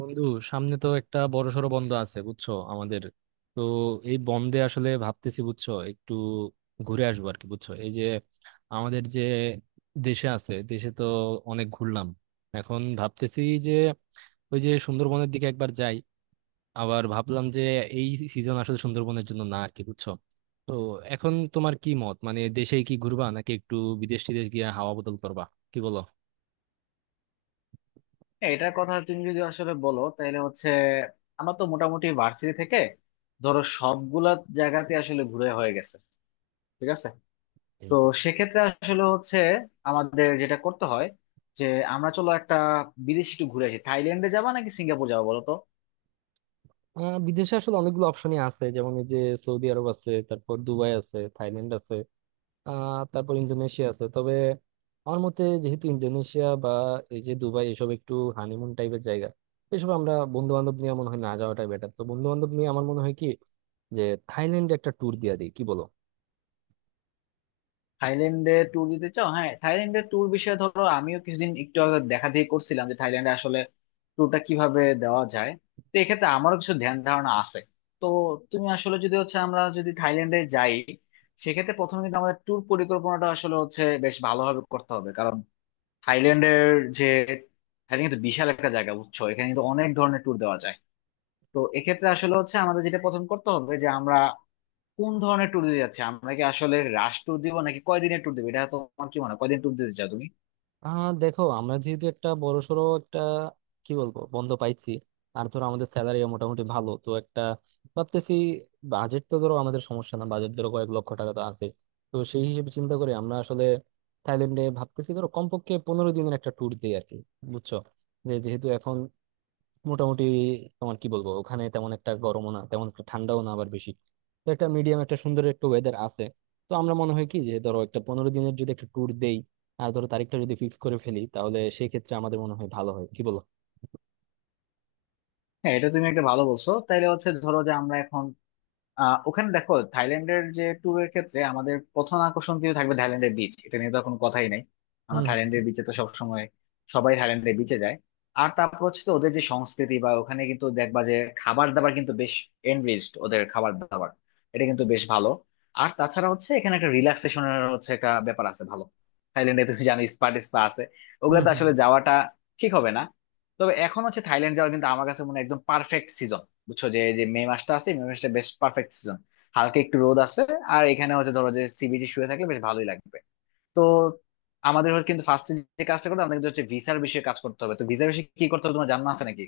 বন্ধু, সামনে তো একটা বড়সড় বন্ধ আছে বুঝছো আমাদের। তো এই বন্ধে আসলে ভাবতেছি বুঝছো একটু ঘুরে আসবো আর কি, বুঝছো এই যে আমাদের যে দেশে আছে, দেশে তো অনেক ঘুরলাম। এখন ভাবতেছি যে ওই যে সুন্দরবনের দিকে একবার যাই। আবার ভাবলাম যে এই সিজন আসলে সুন্দরবনের জন্য না আর কি, বুঝছো। তো এখন তোমার কি মত, মানে দেশে কি ঘুরবা নাকি একটু বিদেশ টিদেশ গিয়ে হাওয়া বদল করবা, কি বলো? হ্যাঁ, এটার কথা তুমি যদি আসলে বলো তাহলে হচ্ছে আমরা তো মোটামুটি ভার্সিটি থেকে ধরো সবগুলা জায়গাতে আসলে ঘুরে হয়ে গেছে। ঠিক আছে। তো সেক্ষেত্রে আসলে হচ্ছে আমাদের যেটা করতে হয় যে আমরা চলো একটা বিদেশে একটু ঘুরে আসি, থাইল্যান্ডে যাবা নাকি সিঙ্গাপুর যাবো বলো তো। বিদেশে আসলে অনেকগুলো অপশনই আছে, যেমন এই যে সৌদি আরব আছে, তারপর দুবাই আছে, থাইল্যান্ড আছে, তারপর ইন্দোনেশিয়া আছে। তবে আমার মতে, যেহেতু ইন্দোনেশিয়া বা এই যে দুবাই এসব একটু হানিমুন টাইপের জায়গা, এসব আমরা বন্ধু বান্ধব নিয়ে মনে হয় না যাওয়াটাই বেটার। তো বন্ধু বান্ধব নিয়ে আমার মনে হয় কি যে থাইল্যান্ডে একটা ট্যুর দিয়ে দিই, কি বলো? থাইল্যান্ডে ট্যুর দিতে চাও? হ্যাঁ, থাইল্যান্ডে ট্যুর বিষয়ে ধরো আমিও কিছুদিন একটু আগে দেখা দেখি করছিলাম যে থাইল্যান্ডে আসলে ট্যুরটা কিভাবে দেওয়া যায়। তো এক্ষেত্রে আমারও কিছু ধ্যান ধারণা আছে। তো তুমি আসলে যদি হচ্ছে আমরা যদি থাইল্যান্ডে যাই সেক্ষেত্রে প্রথমে কিন্তু আমাদের ট্যুর পরিকল্পনাটা আসলে হচ্ছে বেশ ভালোভাবে করতে হবে, কারণ থাইল্যান্ডের যে থাইল্যান্ড কিন্তু বিশাল একটা জায়গা, বুঝছো? এখানে কিন্তু অনেক ধরনের ট্যুর দেওয়া যায়। তো এক্ষেত্রে আসলে হচ্ছে আমাদের যেটা প্রথম করতে হবে যে আমরা কোন ধরনের ট্যুর দিতে যাচ্ছে, আমরা কি আসলে রাশ ট্যুর দিব নাকি কয়দিনের ট্যুর দিব, এটা তোমার কি মনে হয়? কয়দিন ট্যুর দিতে চাও তুমি? দেখো, আমরা যেহেতু একটা বড়সড় একটা কি বলবো বন্ধ পাইছি, আর ধরো আমাদের স্যালারি মোটামুটি ভালো, তো একটা ভাবতেছি, বাজেট তো ধরো আমাদের সমস্যা না, বাজেট ধরো কয়েক লক্ষ টাকা তো আছে। তো সেই হিসেবে চিন্তা করে আমরা আসলে থাইল্যান্ডে ভাবতেছি ধরো কমপক্ষে 15 দিনের একটা ট্যুর দিই আর কি, বুঝছো। যে যেহেতু এখন মোটামুটি, তোমার কি বলবো, ওখানে তেমন একটা গরমও না, তেমন একটা ঠান্ডাও না, আবার বেশি, তো একটা মিডিয়াম একটা সুন্দর একটু ওয়েদার আছে। তো আমরা মনে হয় কি, যে ধরো একটা 15 দিনের যদি একটা ট্যুর দেই আর ধরো তারিখটা যদি ফিক্স করে ফেলি, তাহলে সেই ক্ষেত্রে আমাদের মনে হয় ভালো হয়, কি বলো? হ্যাঁ, এটা তুমি একটা ভালো বলছো। তাইলে হচ্ছে ধরো যে আমরা এখন ওখানে দেখো থাইল্যান্ডের যে ট্যুরের ক্ষেত্রে আমাদের প্রথম আকর্ষণ কিন্তু থাকবে থাইল্যান্ডের বিচ, এটা নিয়ে তো কোনো কথাই নাই। আমরা হুম, হুম। থাইল্যান্ডের বিচে তো সবসময় সবাই থাইল্যান্ডের বিচে যায়। আর তারপর হচ্ছে তো ওদের যে সংস্কৃতি বা ওখানে কিন্তু দেখবা যে খাবার দাবার কিন্তু বেশ এনরিচড, ওদের খাবার দাবার এটা কিন্তু বেশ ভালো। আর তাছাড়া হচ্ছে এখানে একটা রিল্যাক্সেশনের হচ্ছে একটা ব্যাপার আছে ভালো। থাইল্যান্ডে তুমি জানো স্পা টিস্পা আছে, হুম, ওগুলোতে হুম। আসলে যাওয়াটা ঠিক হবে না। তবে এখন হচ্ছে থাইল্যান্ড যাওয়ার কিন্তু আমার কাছে মনে হয় একদম পারফেক্ট সিজন। বুঝছো যে এই যে মে মাসটা আছে, মে মাসটা বেশ পারফেক্ট সিজন, হালকা একটু রোদ আছে। আর এখানে হচ্ছে ধরো যে সি বিচে শুয়ে থাকলে বেশ ভালোই লাগবে। তো আমাদের হচ্ছে কিন্তু ফার্স্টে যে কাজটা করতে হবে আমাদের কিন্তু হচ্ছে ভিসার বিষয়ে কাজ করতে হবে। তো ভিসার বিষয়ে কি করতে হবে তোমার জানা আছে নাকি?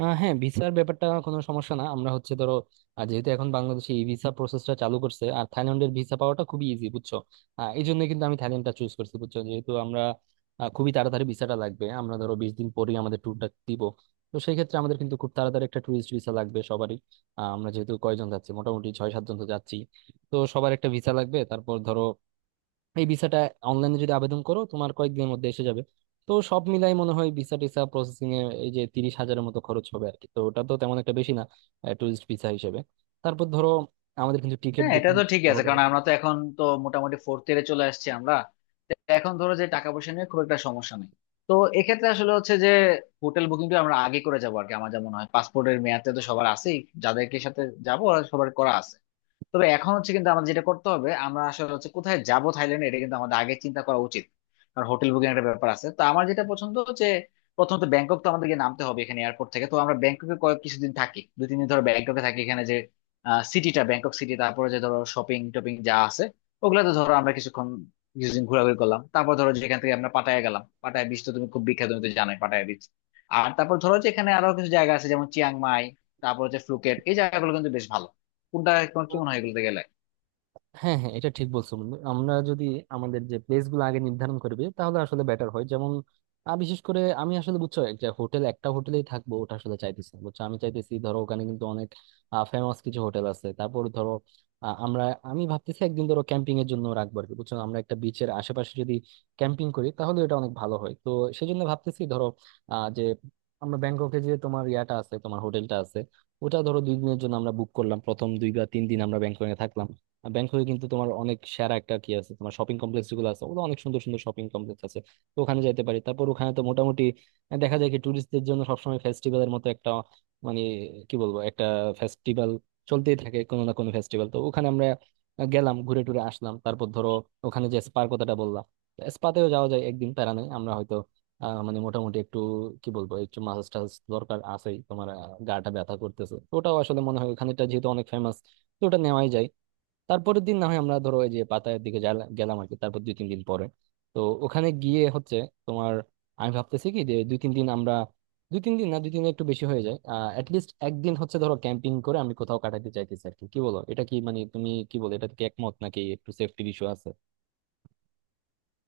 হ্যাঁ, ভিসার ব্যাপারটা কোনো সমস্যা না। আমরা হচ্ছে ধরো, যেহেতু এখন বাংলাদেশে এই ভিসা প্রসেসটা চালু করছে আর থাইল্যান্ডের ভিসা পাওয়াটা খুবই ইজি, বুঝছো। এই জন্য কিন্তু আমি থাইল্যান্ডটা চুজ করছি, বুঝছো। যেহেতু আমরা খুবই তাড়াতাড়ি ভিসাটা লাগবে, আমরা ধরো 20 দিন পরেই আমাদের ট্যুরটা দিব। তো সেই ক্ষেত্রে আমাদের কিন্তু খুব তাড়াতাড়ি একটা ট্যুরিস্ট ভিসা লাগবে সবারই। আমরা যেহেতু কয়জন যাচ্ছি, মোটামুটি 6-7 জন তো যাচ্ছি, তো সবার একটা ভিসা লাগবে। তারপর ধরো এই ভিসাটা অনলাইনে যদি আবেদন করো, তোমার কয়েকদিনের মধ্যে এসে যাবে। তো সব মিলাই মনে হয় ভিসা টিসা প্রসেসিং এ এই যে 30,000-এর মতো খরচ হবে আর কি। তো ওটা তো তেমন একটা বেশি না, ট্যুরিস্ট ভিসা হিসেবে। তারপর ধরো আমাদের কিন্তু টিকিট হ্যাঁ, এটা বুকিং তো ঠিক আছে, হবে। কারণ আমরা তো এখন তো মোটামুটি ফোর্থ ইয়ারে চলে আসছি আমরা। তো এখন ধরো যে টাকা পয়সা নিয়ে খুব একটা সমস্যা নেই। তো এক্ষেত্রে আসলে হচ্ছে যে হোটেল বুকিংটা আমরা আগে করে যাবো আর কি। আমার যেমন হয় পাসপোর্টের মেয়াদটা তো সবার আছেই, যাদেরকে সাথে যাবো ওরা সবার করা আছে। তবে এখন হচ্ছে কিন্তু আমাদের যেটা করতে হবে আমরা আসলে হচ্ছে কোথায় যাব থাইল্যান্ডে, এটা কিন্তু আমাদের আগে চিন্তা করা উচিত, কারণ হোটেল বুকিং একটা ব্যাপার আছে। তো আমার যেটা পছন্দ যে প্রথমত ব্যাংকক তো আমাদেরকে নামতে হবে, এখানে এয়ারপোর্ট থেকে তো আমরা ব্যাংককে কিছুদিন থাকি, 2-3 দিন ধরে ব্যাংককে থাকি, এখানে যে সিটিটা ব্যাংকক সিটি, তারপরে যে ধরো শপিং টপিং যা আছে ওগুলাতে ধরো আমরা কিছুদিন ঘোরাঘুরি করলাম। তারপর ধরো যেখান থেকে আমরা পাটায়া গেলাম, পাটায়া বিচ তো তুমি খুব বিখ্যাত, তুমি তো জানোই পাটায়া বিচ। আর তারপর ধরো যে এখানে আরো কিছু জায়গা আছে যেমন চিয়াং মাই, তারপর হচ্ছে ফুকেট, এই জায়গাগুলো কিন্তু বেশ ভালো। কোনটা তোমার কি মনে হয় এগুলোতে গেলে? হ্যাঁ, হ্যাঁ, এটা ঠিক বলছো বন্ধু। আমরা যদি আমাদের যে প্লেস গুলো আগে নির্ধারণ করবে, তাহলে আসলে বেটার হয়। যেমন বিশেষ করে আমি আসলে, বুঝছো, একটা হোটেল, একটা হোটেলেই থাকবো ওটা আসলে চাইতেছি না, বুঝছো। আমি চাইতেছি, ধরো ওখানে কিন্তু অনেক ফেমাস কিছু হোটেল আছে। তারপর ধরো আহ, আমরা আমি ভাবতেছি একদিন ধরো ক্যাম্পিং এর জন্য রাখবো আর কি, বুঝছো। আমরা একটা বিচের আশেপাশে যদি ক্যাম্পিং করি, তাহলে এটা অনেক ভালো হয়। তো সেই জন্য ভাবতেছি, ধরো আহ যে আমরা ব্যাংককে যে তোমার ইয়াটা আছে, তোমার হোটেলটা আছে, ওটা ধরো 2 দিনের জন্য আমরা বুক করলাম। প্রথম 2 বা 3 দিন আমরা ব্যাংককে থাকলাম। আর ব্যাংককে কিন্তু তোমার অনেক সেরা একটা কি আছে তোমার শপিং কমপ্লেক্স, যেগুলো আছে ওগুলো অনেক সুন্দর সুন্দর শপিং কমপ্লেক্স আছে। তো ওখানে যেতে পারি। তারপর ওখানে তো মোটামুটি দেখা যায় কি ট্যুরিস্টদের জন্য সবসময় ফেস্টিভ্যালের মতো একটা, মানে কি বলবো, একটা ফেস্টিভ্যাল চলতেই থাকে, কোনো না কোনো ফেস্টিভ্যাল। তো ওখানে আমরা গেলাম, ঘুরে টুরে আসলাম। তারপর ধরো ওখানে যে স্পার কথাটা বললাম, স্পাতেও যাওয়া যায় একদিন। প্যারা নেই, আমরা হয়তো মানে মোটামুটি একটু, কি বলবো, একটু মাসাজ টাসাজ দরকার আছেই তোমার। গাটা ব্যথা করতেছে, তো ওটাও আসলে মনে হয়, ওখানেটা যেহেতু অনেক ফেমাস, তো ওটা নেওয়াই যায়। তারপরের দিন না হয় আমরা ধরো ওই যে পাতায়ের দিকে গেলাম আর কি। তারপর দুই তিন দিন পরে তো ওখানে গিয়ে হচ্ছে তোমার, আমি ভাবতেছি কি যে দুই তিন দিন আমরা, দুই তিন দিন একটু বেশি হয়ে যায়। অ্যাটলিস্ট একদিন হচ্ছে ধরো ক্যাম্পিং করে আমি কোথাও কাটাতে চাইতেছি আর কি। কি বলো, এটা কি, মানে তুমি কি বলো, এটা কি একমত নাকি একটু সেফটির ইস্যু আছে?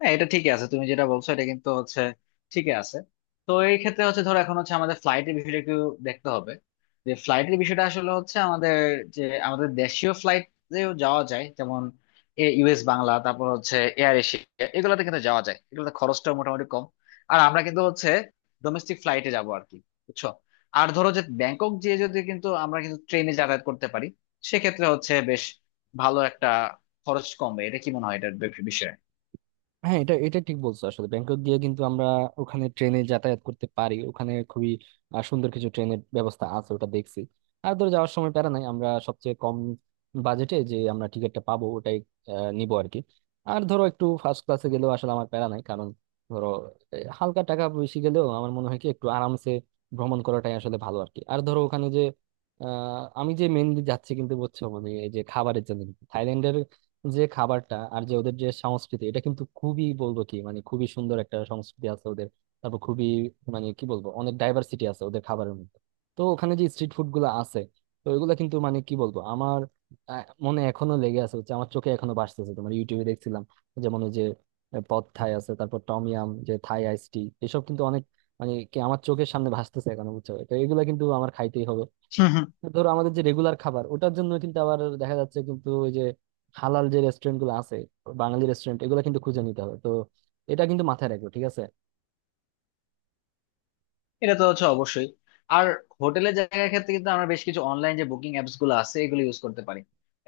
হ্যাঁ, এটা ঠিকই আছে, তুমি যেটা বলছো এটা কিন্তু হচ্ছে ঠিকই আছে। তো এই ক্ষেত্রে হচ্ছে ধরো এখন হচ্ছে আমাদের ফ্লাইটের বিষয়টা একটু দেখতে হবে। যে ফ্লাইটের বিষয়টা আসলে হচ্ছে আমাদের যে আমাদের দেশীয় ফ্লাইটেও যাওয়া যায় যেমন ইউএস বাংলা, তারপর হচ্ছে এয়ার এশিয়া, এগুলোতে কিন্তু যাওয়া যায়, এগুলোতে খরচটা মোটামুটি কম। আর আমরা কিন্তু হচ্ছে ডোমেস্টিক ফ্লাইটে যাবো আর কি, বুঝছো। আর ধরো যে ব্যাংকক যেয়ে যদি কিন্তু আমরা কিন্তু ট্রেনে যাতায়াত করতে পারি সেক্ষেত্রে হচ্ছে বেশ ভালো একটা খরচ কমবে, এটা কি মনে হয় এটার বিষয়ে? হ্যাঁ, এটা এটা ঠিক বলছো। আসলে ব্যাংকক গিয়ে কিন্তু আমরা ওখানে ট্রেনে যাতায়াত করতে পারি। ওখানে খুবই সুন্দর কিছু ট্রেনের ব্যবস্থা আছে, ওটা দেখছি। আর ধরে যাওয়ার সময় প্যারা নাই, আমরা সবচেয়ে কম বাজেটে যে আমরা টিকিটটা পাবো, ওটাই নিবো আর কি। আর ধরো একটু ফার্স্ট ক্লাসে গেলেও আসলে আমার প্যারা নাই। কারণ ধরো হালকা টাকা বেশি গেলেও আমার মনে হয় কি একটু আরামসে ভ্রমণ করাটাই আসলে ভালো আর কি। আর ধরো ওখানে যে আমি যে মেনলি যাচ্ছি কিন্তু, বুঝছো, মানে এই যে খাবারের জন্য, যে খাবারটা আর যে ওদের যে সংস্কৃতি, এটা কিন্তু খুবই বলবো কি, মানে খুবই সুন্দর একটা সংস্কৃতি আছে ওদের। তারপর খুবই, মানে কি বলবো, অনেক ডাইভার্সিটি আছে ওদের খাবারের মধ্যে। তো ওখানে যে স্ট্রিট ফুড গুলো আছে, তো এগুলো কিন্তু, মানে কি বলবো, আমার মনে এখনো লেগে আছে, হচ্ছে আমার চোখে এখনো ভাসতেছে। তোমার ইউটিউবে দেখছিলাম যেমন ওই যে পদ থাই আছে, তারপর টমিয়াম, যে থাই আইস টি, এসব কিন্তু অনেক, মানে কি, আমার চোখের সামনে ভাসতেছে এখন, বুঝছো। তো এগুলো কিন্তু আমার খাইতেই হবে। ধরো আমাদের যে রেগুলার খাবার, ওটার জন্য কিন্তু আবার দেখা যাচ্ছে কিন্তু ওই যে হালাল যে রেস্টুরেন্ট গুলো আছে, বাঙালি রেস্টুরেন্ট, এগুলো কিন্তু খুঁজে নিতে হবে। তো এটা কিন্তু মাথায় রাখবো, ঠিক আছে। এটা তো হচ্ছে অবশ্যই। আর হোটেলের জায়গার ক্ষেত্রে কিন্তু আমরা বেশ কিছু অনলাইন যে বুকিং অ্যাপস গুলো আছে এগুলো ইউজ করতে পারি।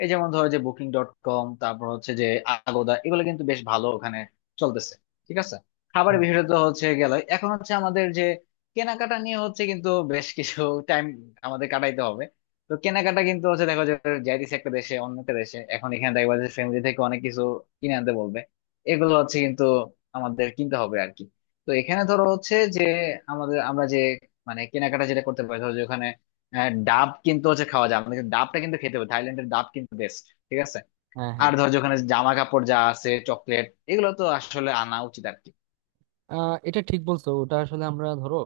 এই যেমন ধরো যে বুকিং ডট কম, তারপর হচ্ছে যে আগোদা, এগুলো কিন্তু বেশ ভালো ওখানে চলতেছে। ঠিক আছে। খাবারের হুম। বিষয়টা তো হচ্ছে গেল, এখন হচ্ছে আমাদের যে কেনাকাটা নিয়ে হচ্ছে কিন্তু বেশ কিছু টাইম আমাদের কাটাইতে হবে। তো কেনাকাটা কিন্তু হচ্ছে, দেখো যে যাইতেছে একটা দেশে অন্য একটা দেশে, এখন এখানে দেখবা যে ফ্যামিলি থেকে অনেক কিছু কিনে আনতে বলবে, এগুলো হচ্ছে কিন্তু আমাদের কিনতে হবে আর কি। তো এখানে ধরো হচ্ছে যে আমাদের আমরা যে মানে কেনাকাটা যেটা করতে পারি ধরো যে ওখানে ডাব কিন্তু হচ্ছে খাওয়া যায়, আমাদের ডাবটা কিন্তু খেতে হবে, থাইল্যান্ডের ডাব কিন্তু বেস্ট। ঠিক আছে। হ্যাঁ, হ্যাঁ। আর ধরো যে ওখানে জামা কাপড় যা আছে, চকলেট, এগুলো তো আসলে আনা উচিত আর কি। এটা ঠিক বলছো। ওটা আসলে আমরা ধরো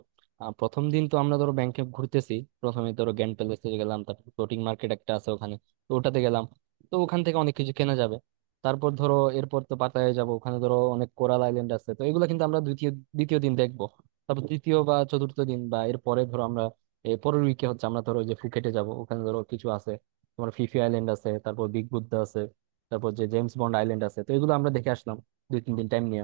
প্রথম দিন তো আমরা ধরো ব্যাংকে ঘুরতেছি। প্রথমে ধরো গ্র্যান্ড প্যালেসে গেলাম, তারপর ফ্লোটিং মার্কেট একটা আছে ওখানে, তো ওটাতে গেলাম। তো ওখান থেকে অনেক কিছু কেনা যাবে। তারপর ধরো এরপর তো পাতায় যাব, ওখানে ধরো অনেক কোরাল আইল্যান্ড আছে, তো এগুলো কিন্তু আমরা দ্বিতীয় দ্বিতীয় দিন দেখবো। তারপর তৃতীয় বা চতুর্থ দিন বা এর পরে ধরো আমরা এর পরের উইকে হচ্ছে আমরা ধরো ওই যে ফুকেটে যাব। ওখানে ধরো কিছু আছে তোমার ফিফি আইল্যান্ড আছে, তারপর বিগ বুদ্ধা আছে, তারপর যে জেমস বন্ড আইল্যান্ড আছে, তো এগুলো আমরা দেখে আসলাম দুই তিন দিন টাইম নিয়ে।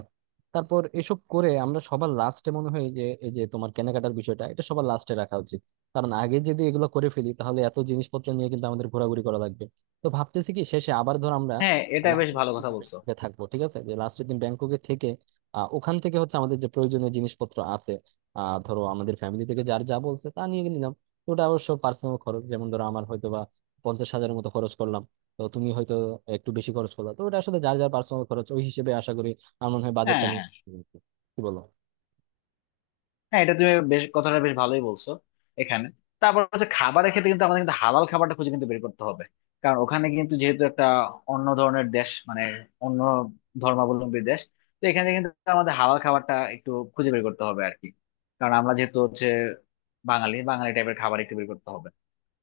তারপর এসব করে আমরা সবার লাস্টে মনে হয় যে এই যে তোমার কেনাকাটার বিষয়টা, এটা সবার লাস্টে রাখা উচিত। কারণ আগে যদি এগুলো করে ফেলি, তাহলে এত জিনিসপত্র নিয়ে কিন্তু আমাদের ঘোরাঘুরি করা লাগবে। তো ভাবতেছি কি শেষে আবার ধর আমরা হ্যাঁ, এটা বেশ লাস্টের ভালো দিন কথা বলছো। ব্যাংককে থাকবো, ঠিক আছে, যে লাস্টের দিন ব্যাংককে থেকে ওখান থেকে হচ্ছে আমাদের যে প্রয়োজনীয় জিনিসপত্র আছে, ধরো আমাদের ফ্যামিলি থেকে যার যা বলছে তা নিয়ে নিলাম। তো ওটা অবশ্য পার্সোনাল খরচ। যেমন ধরো আমার হয়তো বা 50,000-এর মতো খরচ করলাম, তো তুমি হয়তো একটু বেশি খরচ করলা, তো ওটা আসলে যার যার পার্সোনাল খরচ। ওই হিসেবে আশা করি আমার মনে হয় বাজেটটা হ্যাঁ কিন্তু, কি বলো? হ্যাঁ, এটা তুমি বেশ কথাটা বেশ ভালোই বলছো এখানে। তারপর হচ্ছে খাবারের ক্ষেত্রে কিন্তু আমাদের কিন্তু হালাল খাবারটা খুঁজে কিন্তু বের করতে হবে, কারণ ওখানে কিন্তু যেহেতু একটা অন্য ধরনের দেশ মানে অন্য ধর্মাবলম্বী দেশ। তো এখানে কিন্তু আমাদের হালাল খাবারটা একটু খুঁজে বের করতে হবে আর কি, কারণ আমরা যেহেতু হচ্ছে বাঙালি, বাঙালি টাইপের খাবার একটু বের করতে হবে।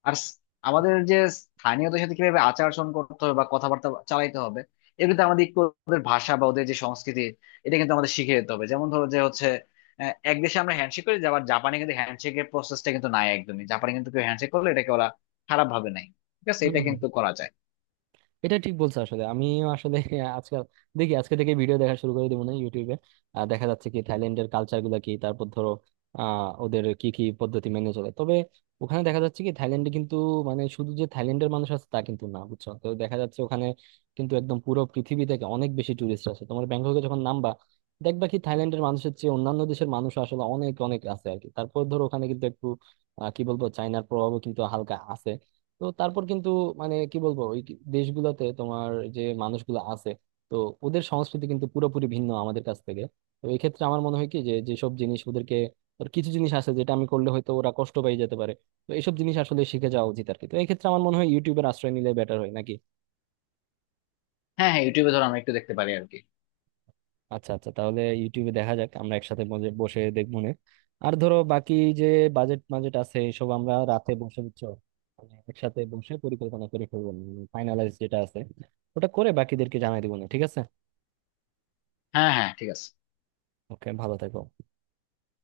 আর স- আমাদের যে স্থানীয়দের সাথে কিভাবে আচার আচরণ করতে হবে বা কথাবার্তা চালাইতে হবে, এটা কিন্তু আমাদের একটু ওদের ভাষা বা ওদের যে সংস্কৃতি এটা কিন্তু আমাদের শিখে যেতে হবে। যেমন ধরো যে হচ্ছে এক দেশে আমরা হ্যান্ডশেক করি, আবার জাপানে কিন্তু হ্যান্ডশেকের প্রসেসটা কিন্তু নাই একদমই, জাপানে কিন্তু কেউ হ্যান্ডশেক করলে এটাকে ওরা খারাপ ভাবে নাই। ঠিক আছে, হম, এটা হম। কিন্তু করা যায়। এটা ঠিক বলছো। আসলে আমিও আসলে আজকাল দেখি, আজকে থেকে ভিডিও দেখা শুরু করে দেবো না ইউটিউবে। দেখা যাচ্ছে কি থাইল্যান্ডের কালচার গুলা কি, তারপর ধরো ওদের কি কি পদ্ধতি মেনে চলে। তবে ওখানে দেখা যাচ্ছে কি থাইল্যান্ডে কিন্তু, মানে শুধু যে থাইল্যান্ডের মানুষ আছে তা কিন্তু না, বুঝছো। তো দেখা যাচ্ছে ওখানে কিন্তু একদম পুরো পৃথিবী থেকে অনেক বেশি টুরিস্ট আছে। তোমার ব্যাংককে যখন নামবা, দেখবা কি থাইল্যান্ডের মানুষের চেয়ে অন্যান্য দেশের মানুষ আসলে অনেক অনেক আছে আর কি। তারপর ধরো ওখানে কিন্তু একটু কি বলবো চাইনার প্রভাবও কিন্তু হালকা আছে। তো তারপর কিন্তু, মানে কি বলবো, ওই দেশগুলোতে তোমার যে মানুষগুলো আছে, তো ওদের সংস্কৃতি কিন্তু পুরোপুরি ভিন্ন আমাদের কাছ থেকে। তো এই ক্ষেত্রে আমার মনে হয় কি যে যেসব জিনিস ওদেরকে, ওর কিছু জিনিস আছে যেটা আমি করলে হয়তো ওরা কষ্ট পেয়ে যেতে পারে, তো এইসব জিনিস আসলে শিখে যাওয়া উচিত আর কি। তো এই ক্ষেত্রে আমার মনে হয় ইউটিউবের আশ্রয় নিলে বেটার হয় নাকি। হ্যাঁ হ্যাঁ, ইউটিউবে ধরো আমরা একটু দেখতে পারি আর কি। আচ্ছা আচ্ছা, তাহলে ইউটিউবে দেখা যাক, আমরা একসাথে বসে বসে দেখবো নে। আর ধরো বাকি যে বাজেট বাজেট আছে, এসব আমরা রাতে বসে, বুঝছো, মানে একসাথে বসে পরিকল্পনা করে ফেলবো। ফাইনালাইজ যেটা আছে ওটা করে বাকিদেরকে জানাই দিব, না? ঠিক আছে। হ্যাঁ হ্যাঁ, ঠিক আছে। ওকে, ভালো থেকো।